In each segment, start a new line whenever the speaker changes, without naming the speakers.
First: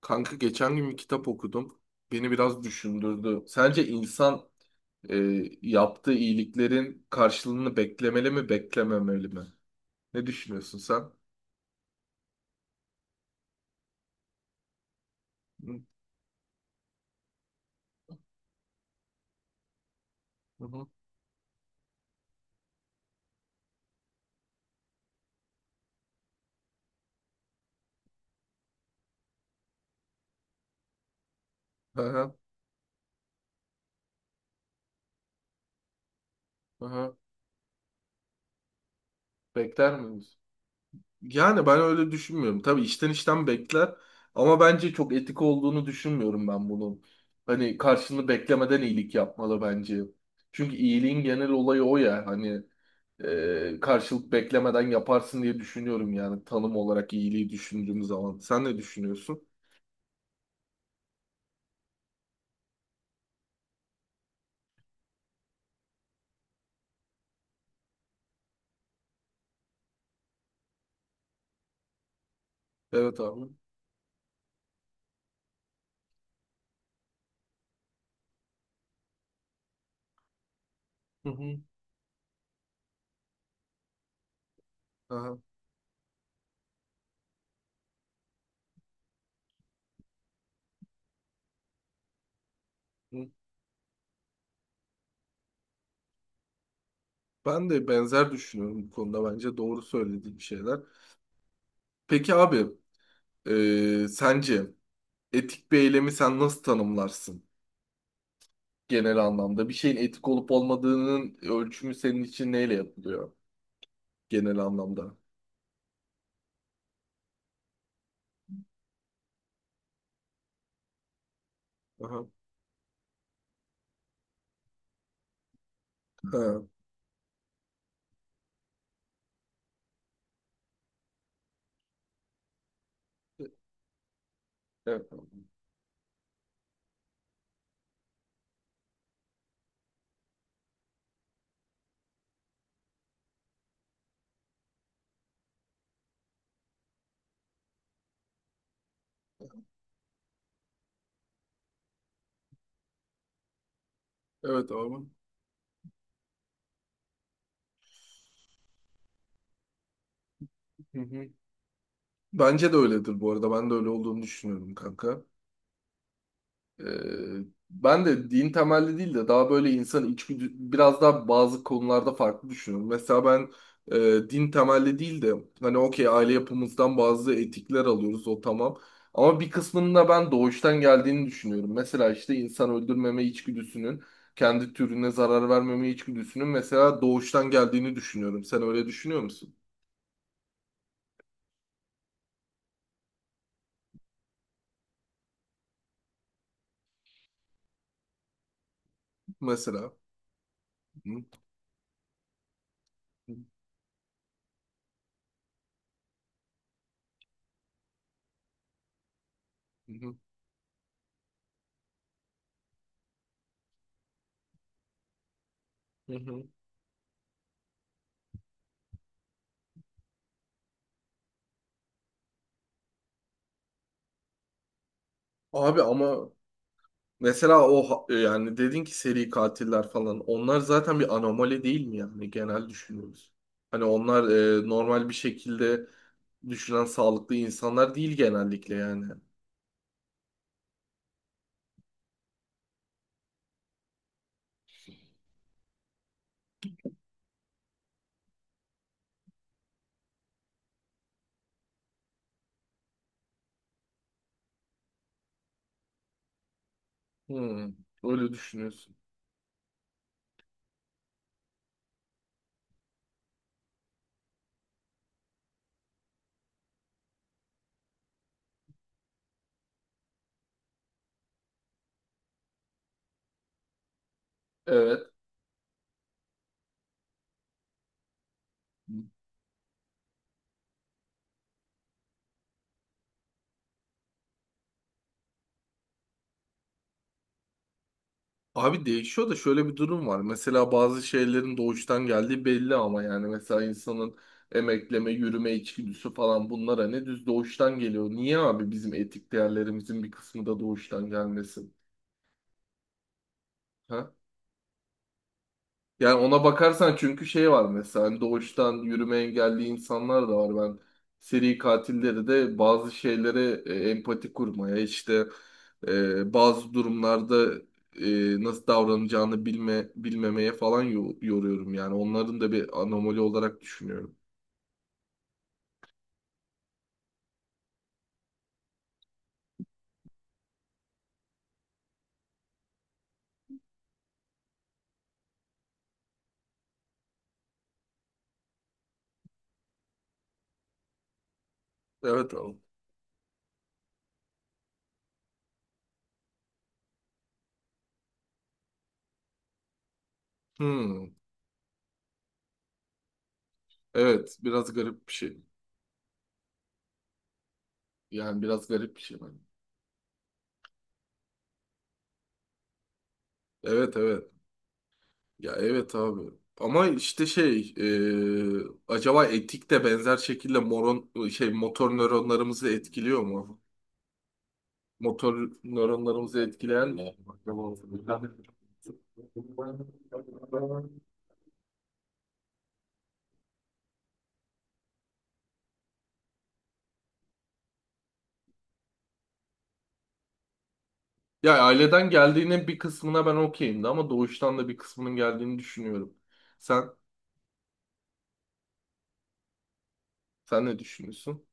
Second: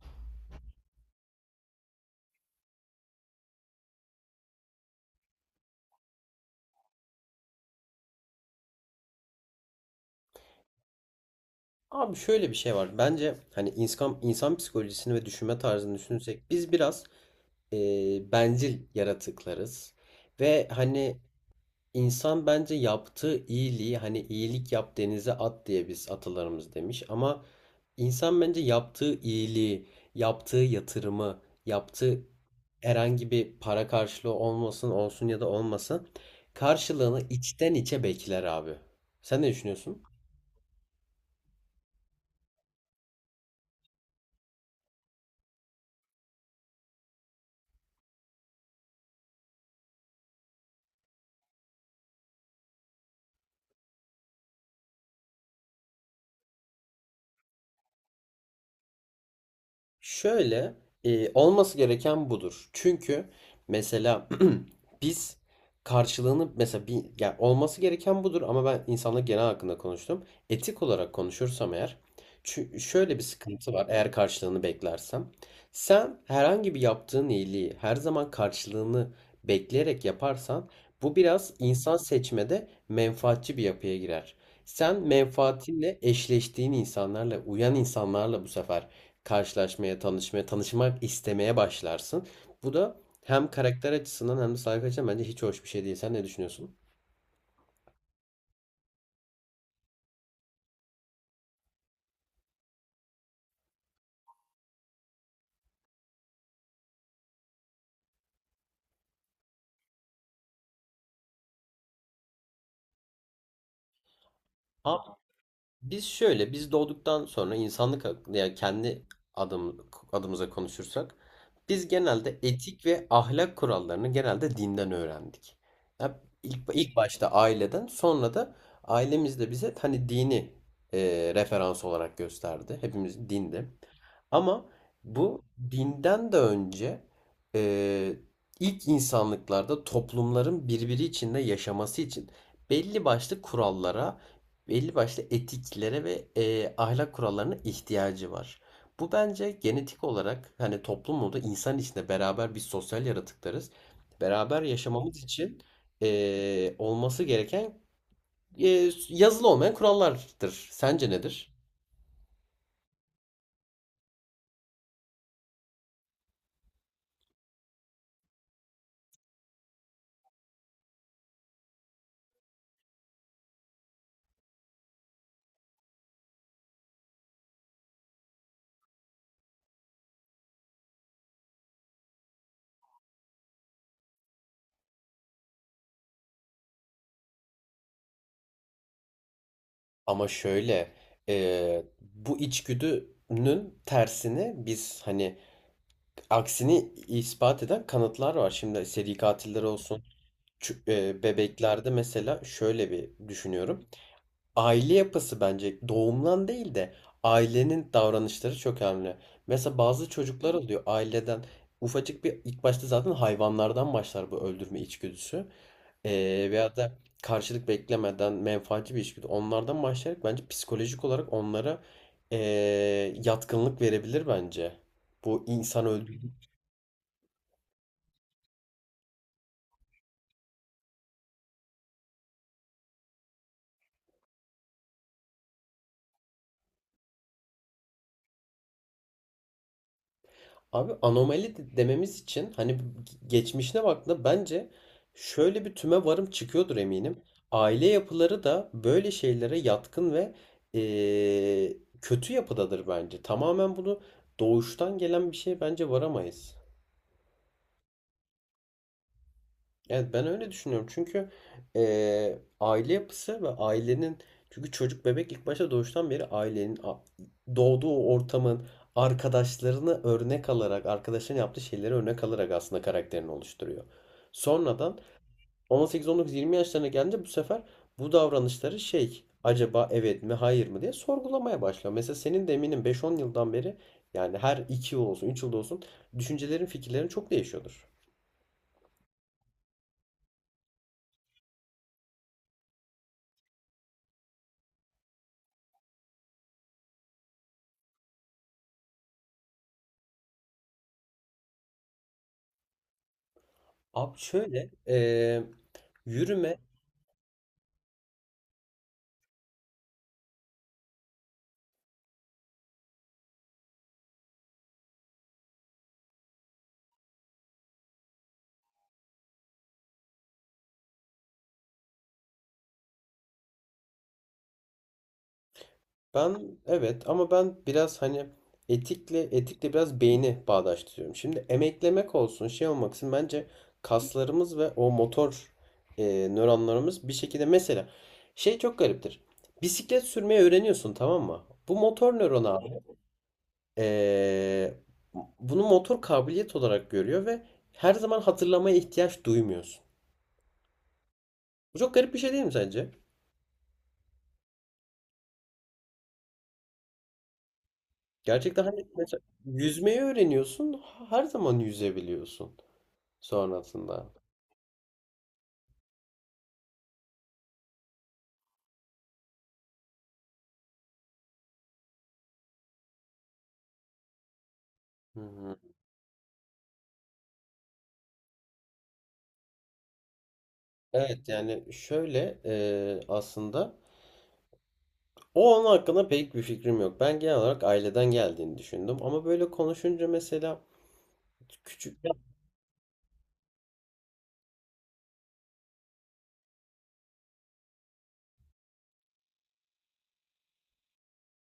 Kanka geçen gün bir kitap okudum. Beni biraz düşündürdü. Sence insan e, yaptığı iyiliklerin karşılığını beklemeli mi, beklememeli mi? Ne düşünüyorsun sen?
Abi şöyle bir şey var. Bence hani insan psikolojisini ve düşünme
Hı
tarzını düşünürsek biz biraz e, bencil yaratıklarız. Ve
hı.
hani insan bence yaptığı iyiliği hani iyilik yap denize at diye biz atalarımız demiş. Ama insan bence yaptığı iyiliği, yaptığı yatırımı, yaptığı
Aha,
herhangi bir para karşılığı olsun ya da olmasın
aha.
karşılığını içten içe bekler abi. Sen ne
Bekler
düşünüyorsun?
miyiz? Yani ben öyle düşünmüyorum. Tabii işten bekler ama bence çok etik olduğunu düşünmüyorum ben bunun. Hani karşılığını beklemeden iyilik yapmalı bence. Çünkü iyiliğin genel olayı o ya hani karşılık beklemeden yaparsın diye düşünüyorum yani tanım olarak iyiliği düşündüğüm zaman. Sen ne düşünüyorsun?
Şöyle olması gereken budur. Çünkü mesela biz karşılığını mesela bir yani olması gereken budur ama ben insanlık genel hakkında konuştum. Etik olarak konuşursam eğer şöyle
Evet
bir
abi.
sıkıntı var eğer karşılığını beklersem. Sen herhangi bir yaptığın iyiliği her zaman karşılığını bekleyerek yaparsan bu
Hı
biraz
hı.
insan seçmede menfaatçi bir yapıya girer. Sen
Aha.
menfaatinle eşleştiğin insanlarla, uyan insanlarla bu sefer karşılaşmaya, tanışmaya, tanışmak istemeye başlarsın. Bu da
Hı.
hem karakter açısından hem de sayfa açısından bence hiç hoş bir şey değil. Sen ne düşünüyorsun?
Ben de benzer düşünüyorum bu konuda bence doğru söylediğim şeyler. Peki abi, sence etik bir eylemi sen nasıl tanımlarsın? Genel anlamda? Bir şeyin etik olup olmadığının ölçümü senin için neyle yapılıyor genel anlamda?
Biz doğduktan sonra insanlık hakkında yani kendi adımıza konuşursak biz
Aha.
genelde etik ve ahlak kurallarını genelde dinden öğrendik. Ya ilk,
Ha,
ilk başta aileden sonra da ailemiz de bize hani dini referans olarak gösterdi. Hepimiz dinde. Ama
evet.
bu dinden de önce e, ilk insanlıklarda toplumların birbiri içinde yaşaması için belli başlı kurallara belli başlı etiklere ve ahlak kurallarına ihtiyacı var. Bu bence genetik olarak hani toplumda insan içinde beraber biz sosyal yaratıklarız. Beraber
Evet abi.
yaşamamız için olması gereken yazılı olmayan kurallardır.
Hı
Sence
hı.
nedir?
Bence de öyledir bu arada. Ben de öyle olduğunu düşünüyorum kanka. Ee, ben de din temelli değil de daha böyle insan içgüdü biraz daha bazı konularda farklı düşünüyorum. Mesela ben, din temelli değil de hani okey aile yapımızdan bazı etikler alıyoruz o tamam. Ama bir kısmının da ben doğuştan geldiğini düşünüyorum. Mesela işte insan öldürmeme içgüdüsünün, kendi türüne zarar vermeme içgüdüsünün mesela doğuştan geldiğini düşünüyorum. Sen öyle düşünüyor musun?
Ama şöyle bu içgüdünün tersini biz hani aksini ispat eden kanıtlar var. Şimdi seri katiller
Mesela.
olsun. Çü-
Hı
Bebeklerde mesela şöyle bir düşünüyorum. Aile yapısı bence doğumdan değil de ailenin davranışları çok önemli. Mesela bazı
hı
çocuklar oluyor aileden ufacık bir ilk başta zaten hayvanlardan başlar bu öldürme içgüdüsü.
hı hı.
Veya da karşılık beklemeden menfaatçi bir içgüdü. Onlardan başlayarak bence psikolojik olarak onlara yatkınlık verebilir bence. Bu
Abi
insan
ama
öldürme.
mesela o yani dedin ki seri katiller falan onlar zaten bir anomali değil mi yani genel düşünüyoruz. Hani onlar normal bir şekilde düşünen sağlıklı insanlar değil genellikle yani.
Abi anomali dememiz için hani geçmişine baktığında bence şöyle bir tüme varım çıkıyordur eminim. Aile yapıları da böyle şeylere yatkın ve eee, kötü yapıdadır bence. Tamamen bunu doğuştan gelen bir şey bence varamayız.
Hmm, öyle düşünüyorsun.
Evet ben öyle düşünüyorum. Çünkü aile yapısı ve ailenin çünkü çocuk bebek ilk başta doğuştan beri ailenin doğduğu ortamın arkadaşlarını örnek alarak arkadaşların yaptığı şeyleri örnek alarak aslında karakterini oluşturuyor. Sonradan
Evet.
18-19-20 yaşlarına gelince bu sefer bu davranışları şey acaba evet mi hayır mı diye sorgulamaya başlıyor. Mesela senin de eminim 5-10 yıldan beri yani her 2 yıl olsun 3 yılda olsun düşüncelerin fikirlerin çok değişiyordur.
Abi değişiyor da şöyle bir durum var. Mesela bazı şeylerin doğuştan geldiği belli ama yani mesela insanın emekleme, yürüme içgüdüsü falan bunlar hani düz doğuştan geliyor. Niye abi bizim etik değerlerimizin bir kısmı da doğuştan gelmesin? Ha?
Abi şöyle
Yani ona
yürüme
bakarsan çünkü şey var mesela hani doğuştan yürüme engelli insanlar da var. Ben seri katilleri de bazı şeylere empati kurmaya işte, bazı durumlarda, nasıl davranacağını bilme bilmemeye falan yoruyorum yani. Onların da bir anomali olarak düşünüyorum.
ben evet ama ben biraz hani etikle biraz beyni bağdaştırıyorum. Şimdi emeklemek olsun şey olmaksın bence kaslarımız ve o motor nöronlarımız bir şekilde mesela şey çok gariptir. Bisiklet sürmeyi öğreniyorsun tamam mı? Bu motor
Evet
nöron
abi.
abi eee, bunu motor kabiliyet olarak görüyor ve her zaman hatırlamaya ihtiyaç duymuyorsun.
Hmm.
Bu çok garip bir şey değil mi sence?
Evet, biraz garip bir şey. Yani
Gerçekten
biraz
hani
garip bir şey
mesela
bence.
yüzmeyi öğreniyorsun, her zaman yüzebiliyorsun
Evet
sonrasında.
evet. Ya evet abi. Ama işte acaba etik de benzer şekilde moron şey motor nöronlarımızı etkiliyor mu?
Hı
Motor
hı.
nöronlarımızı etkileyen mi?
Evet yani şöyle aslında onun hakkında pek bir fikrim yok. Ben genel olarak aileden geldiğini düşündüm ama böyle konuşunca mesela
Ya
küçük
aileden geldiğinin bir kısmına ben okeyim de ama doğuştan da bir kısmının geldiğini düşünüyorum. Sen sen ne düşünüyorsun?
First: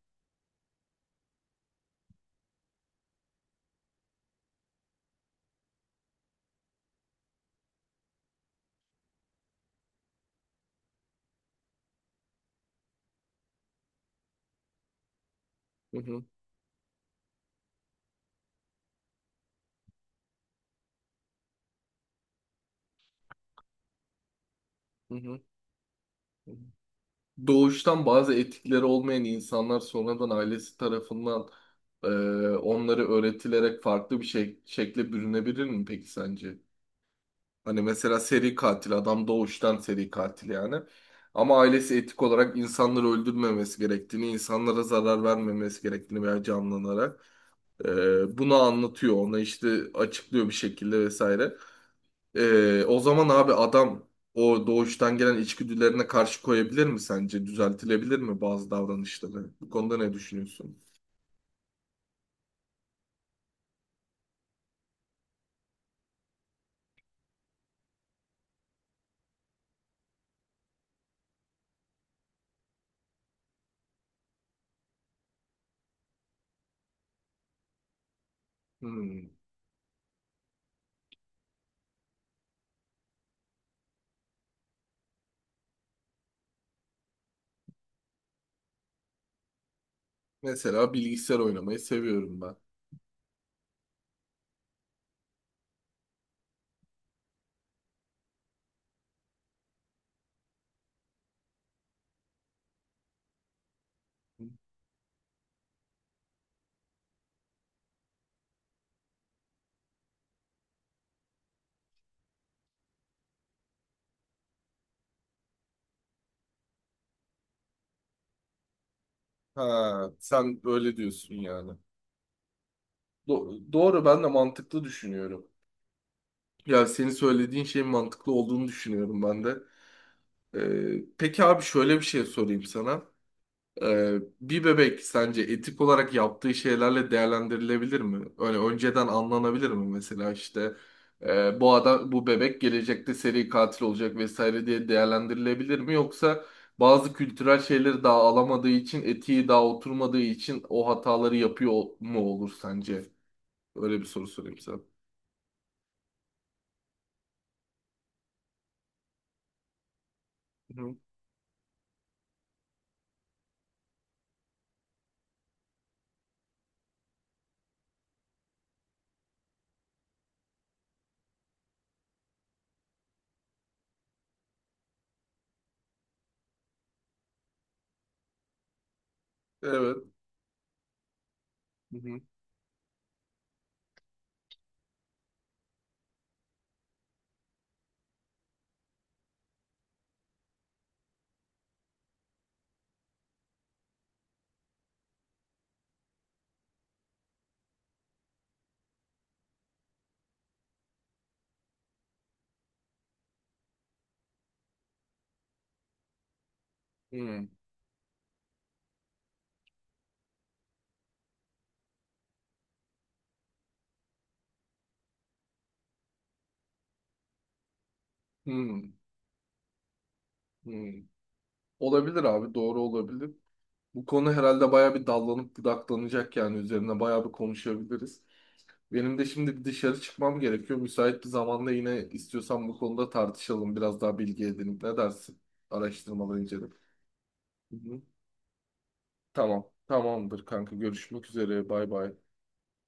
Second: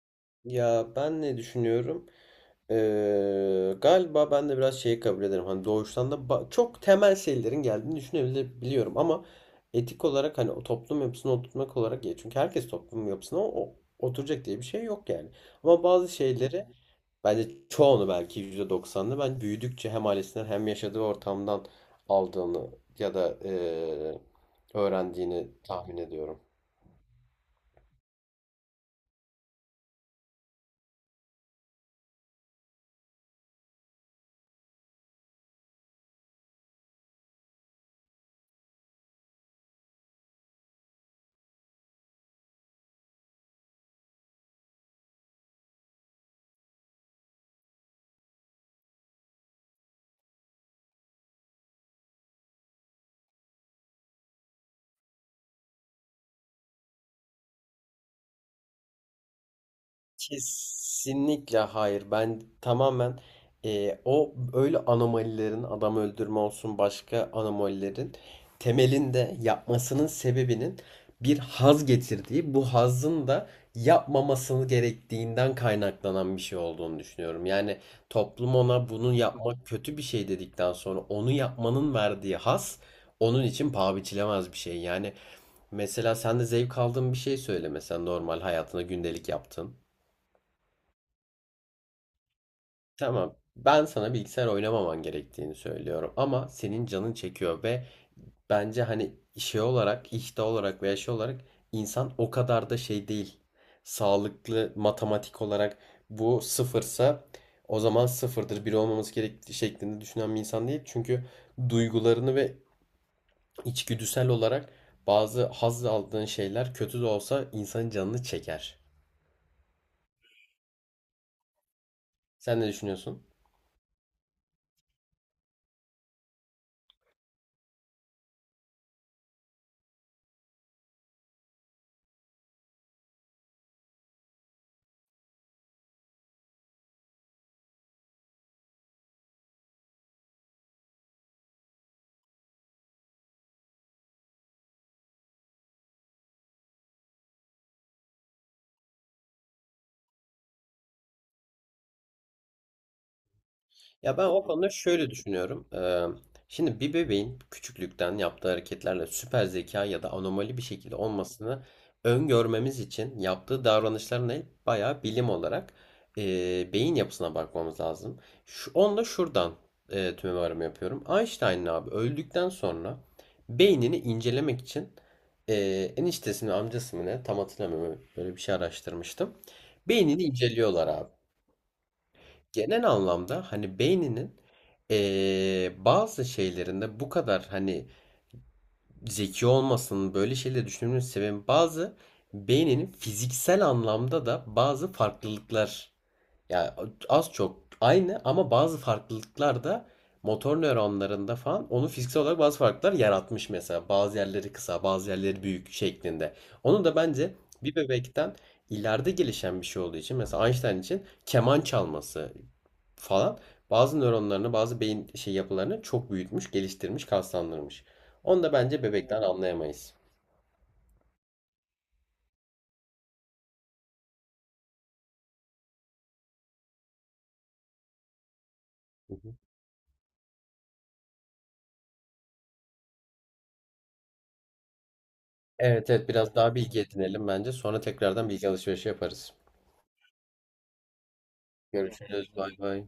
ya ben ne düşünüyorum? Galiba ben de biraz şeyi kabul ederim. Hani doğuştan da çok temel şeylerin geldiğini düşünebiliyorum ama etik olarak hani o toplum yapısına oturtmak olarak ya çünkü herkes toplum yapısına oturacak diye bir şey yok yani. Ama
Hı
bazı
hı
şeyleri bence çoğunu belki %90'ını ben büyüdükçe hem ailesinden hem yaşadığı ortamdan aldığını ya da
hı hı.
öğrendiğini tahmin ediyorum.
Hı. Doğuştan bazı etikleri olmayan insanlar sonradan ailesi tarafından, e, onları öğretilerek farklı bir şekle bürünebilir mi peki sence? Hani mesela seri katil adam doğuştan seri katil yani. Ama ailesi etik olarak insanları öldürmemesi gerektiğini, insanlara zarar vermemesi gerektiğini veya canlanarak bunu anlatıyor. Ona işte açıklıyor bir şekilde vesaire. O zaman abi adam o doğuştan gelen içgüdülerine karşı koyabilir mi sence? Düzeltilebilir mi bazı davranışları? Bu konuda ne düşünüyorsun?
Kesinlikle hayır. Ben tamamen o öyle anomalilerin adam öldürme olsun başka anomalilerin temelinde yapmasının sebebinin bir haz getirdiği bu hazın da yapmamasını gerektiğinden kaynaklanan bir şey olduğunu düşünüyorum. Yani toplum ona bunu
Hmm.
yapmak kötü bir şey dedikten sonra onu yapmanın verdiği haz onun için paha biçilemez bir şey. Yani mesela sen de zevk aldığın bir şey söyle mesela normal hayatında gündelik yaptığın.
Mesela bilgisayar oynamayı seviyorum ben.
Tamam. Ben sana bilgisayar oynamaman gerektiğini söylüyorum ama senin canın çekiyor ve bence hani şey olarak, işte olarak veya şey olarak insan o kadar da şey değil. Sağlıklı matematik olarak bu sıfırsa o zaman sıfırdır, bir olmaması gerektiği şeklinde düşünen bir insan değil. Çünkü duygularını ve içgüdüsel olarak bazı haz aldığın şeyler kötü de olsa insanın canını çeker.
Ha, sen öyle diyorsun yani.
Sen ne düşünüyorsun?
Doğru, ben de mantıklı düşünüyorum. Ya senin söylediğin şeyin mantıklı olduğunu düşünüyorum ben de. Peki abi şöyle bir şey sorayım sana. Bir bebek sence etik olarak yaptığı şeylerle değerlendirilebilir mi? Öyle önceden anlanabilir mi mesela işte, bu adam bu bebek gelecekte seri katil olacak vesaire diye değerlendirilebilir mi? Yoksa bazı kültürel şeyleri daha alamadığı için etiği daha oturmadığı için o hataları yapıyor mu olur sence? Öyle bir
Ya ben
soru
o
sorayım
konuda
sana.
şöyle düşünüyorum. Şimdi bir bebeğin küçüklükten yaptığı hareketlerle süper zeka ya da anomali bir
Hı.
şekilde olmasını öngörmemiz için yaptığı davranışlarına bayağı bilim olarak beyin yapısına bakmamız lazım. Onunla şuradan tüme varımı yapıyorum. Einstein'ın abi öldükten sonra beynini incelemek için e, eniştesini amcası mı ne tam hatırlamıyorum böyle bir şey araştırmıştım.
Evet.
Beynini inceliyorlar abi
Hı hı.
genel anlamda hani beyninin bazı şeylerinde bu kadar hani zeki olmasının böyle şeyleri düşünmenin sebebi bazı beyninin fiziksel anlamda da bazı farklılıklar ya az çok aynı ama bazı farklılıklar da motor nöronlarında falan onu fiziksel olarak bazı farklılıklar yaratmış mesela. Bazı yerleri kısa, bazı yerleri büyük şeklinde. Onu da bence
Hı.
bir bebekten ileride gelişen bir şey olduğu için mesela Einstein için keman çalması falan bazı nöronlarını, bazı beyin şey yapılarını çok büyütmüş, geliştirmiş, kaslandırmış. Onu da
Hı.
bence bebekten anlayamayız.
Hı. Olabilir abi, doğru olabilir. Bu konu herhalde bayağı bir dallanıp budaklanacak, yani üzerine bayağı bir konuşabiliriz.
Hı
Benim de
hı.
şimdi bir dışarı çıkmam gerekiyor. Müsait bir zamanda yine istiyorsan bu konuda tartışalım. Biraz daha bilgi edinip, ne dersin?
Evet, evet, biraz
Araştırmaları
daha
incelip.
bilgi edinelim bence.
Hı
Sonra
hı.
tekrardan bilgi alışverişi yaparız.
Tamam. Tamamdır kanka. Görüşmek üzere. Bay bay.
Görüşürüz. Bay bay.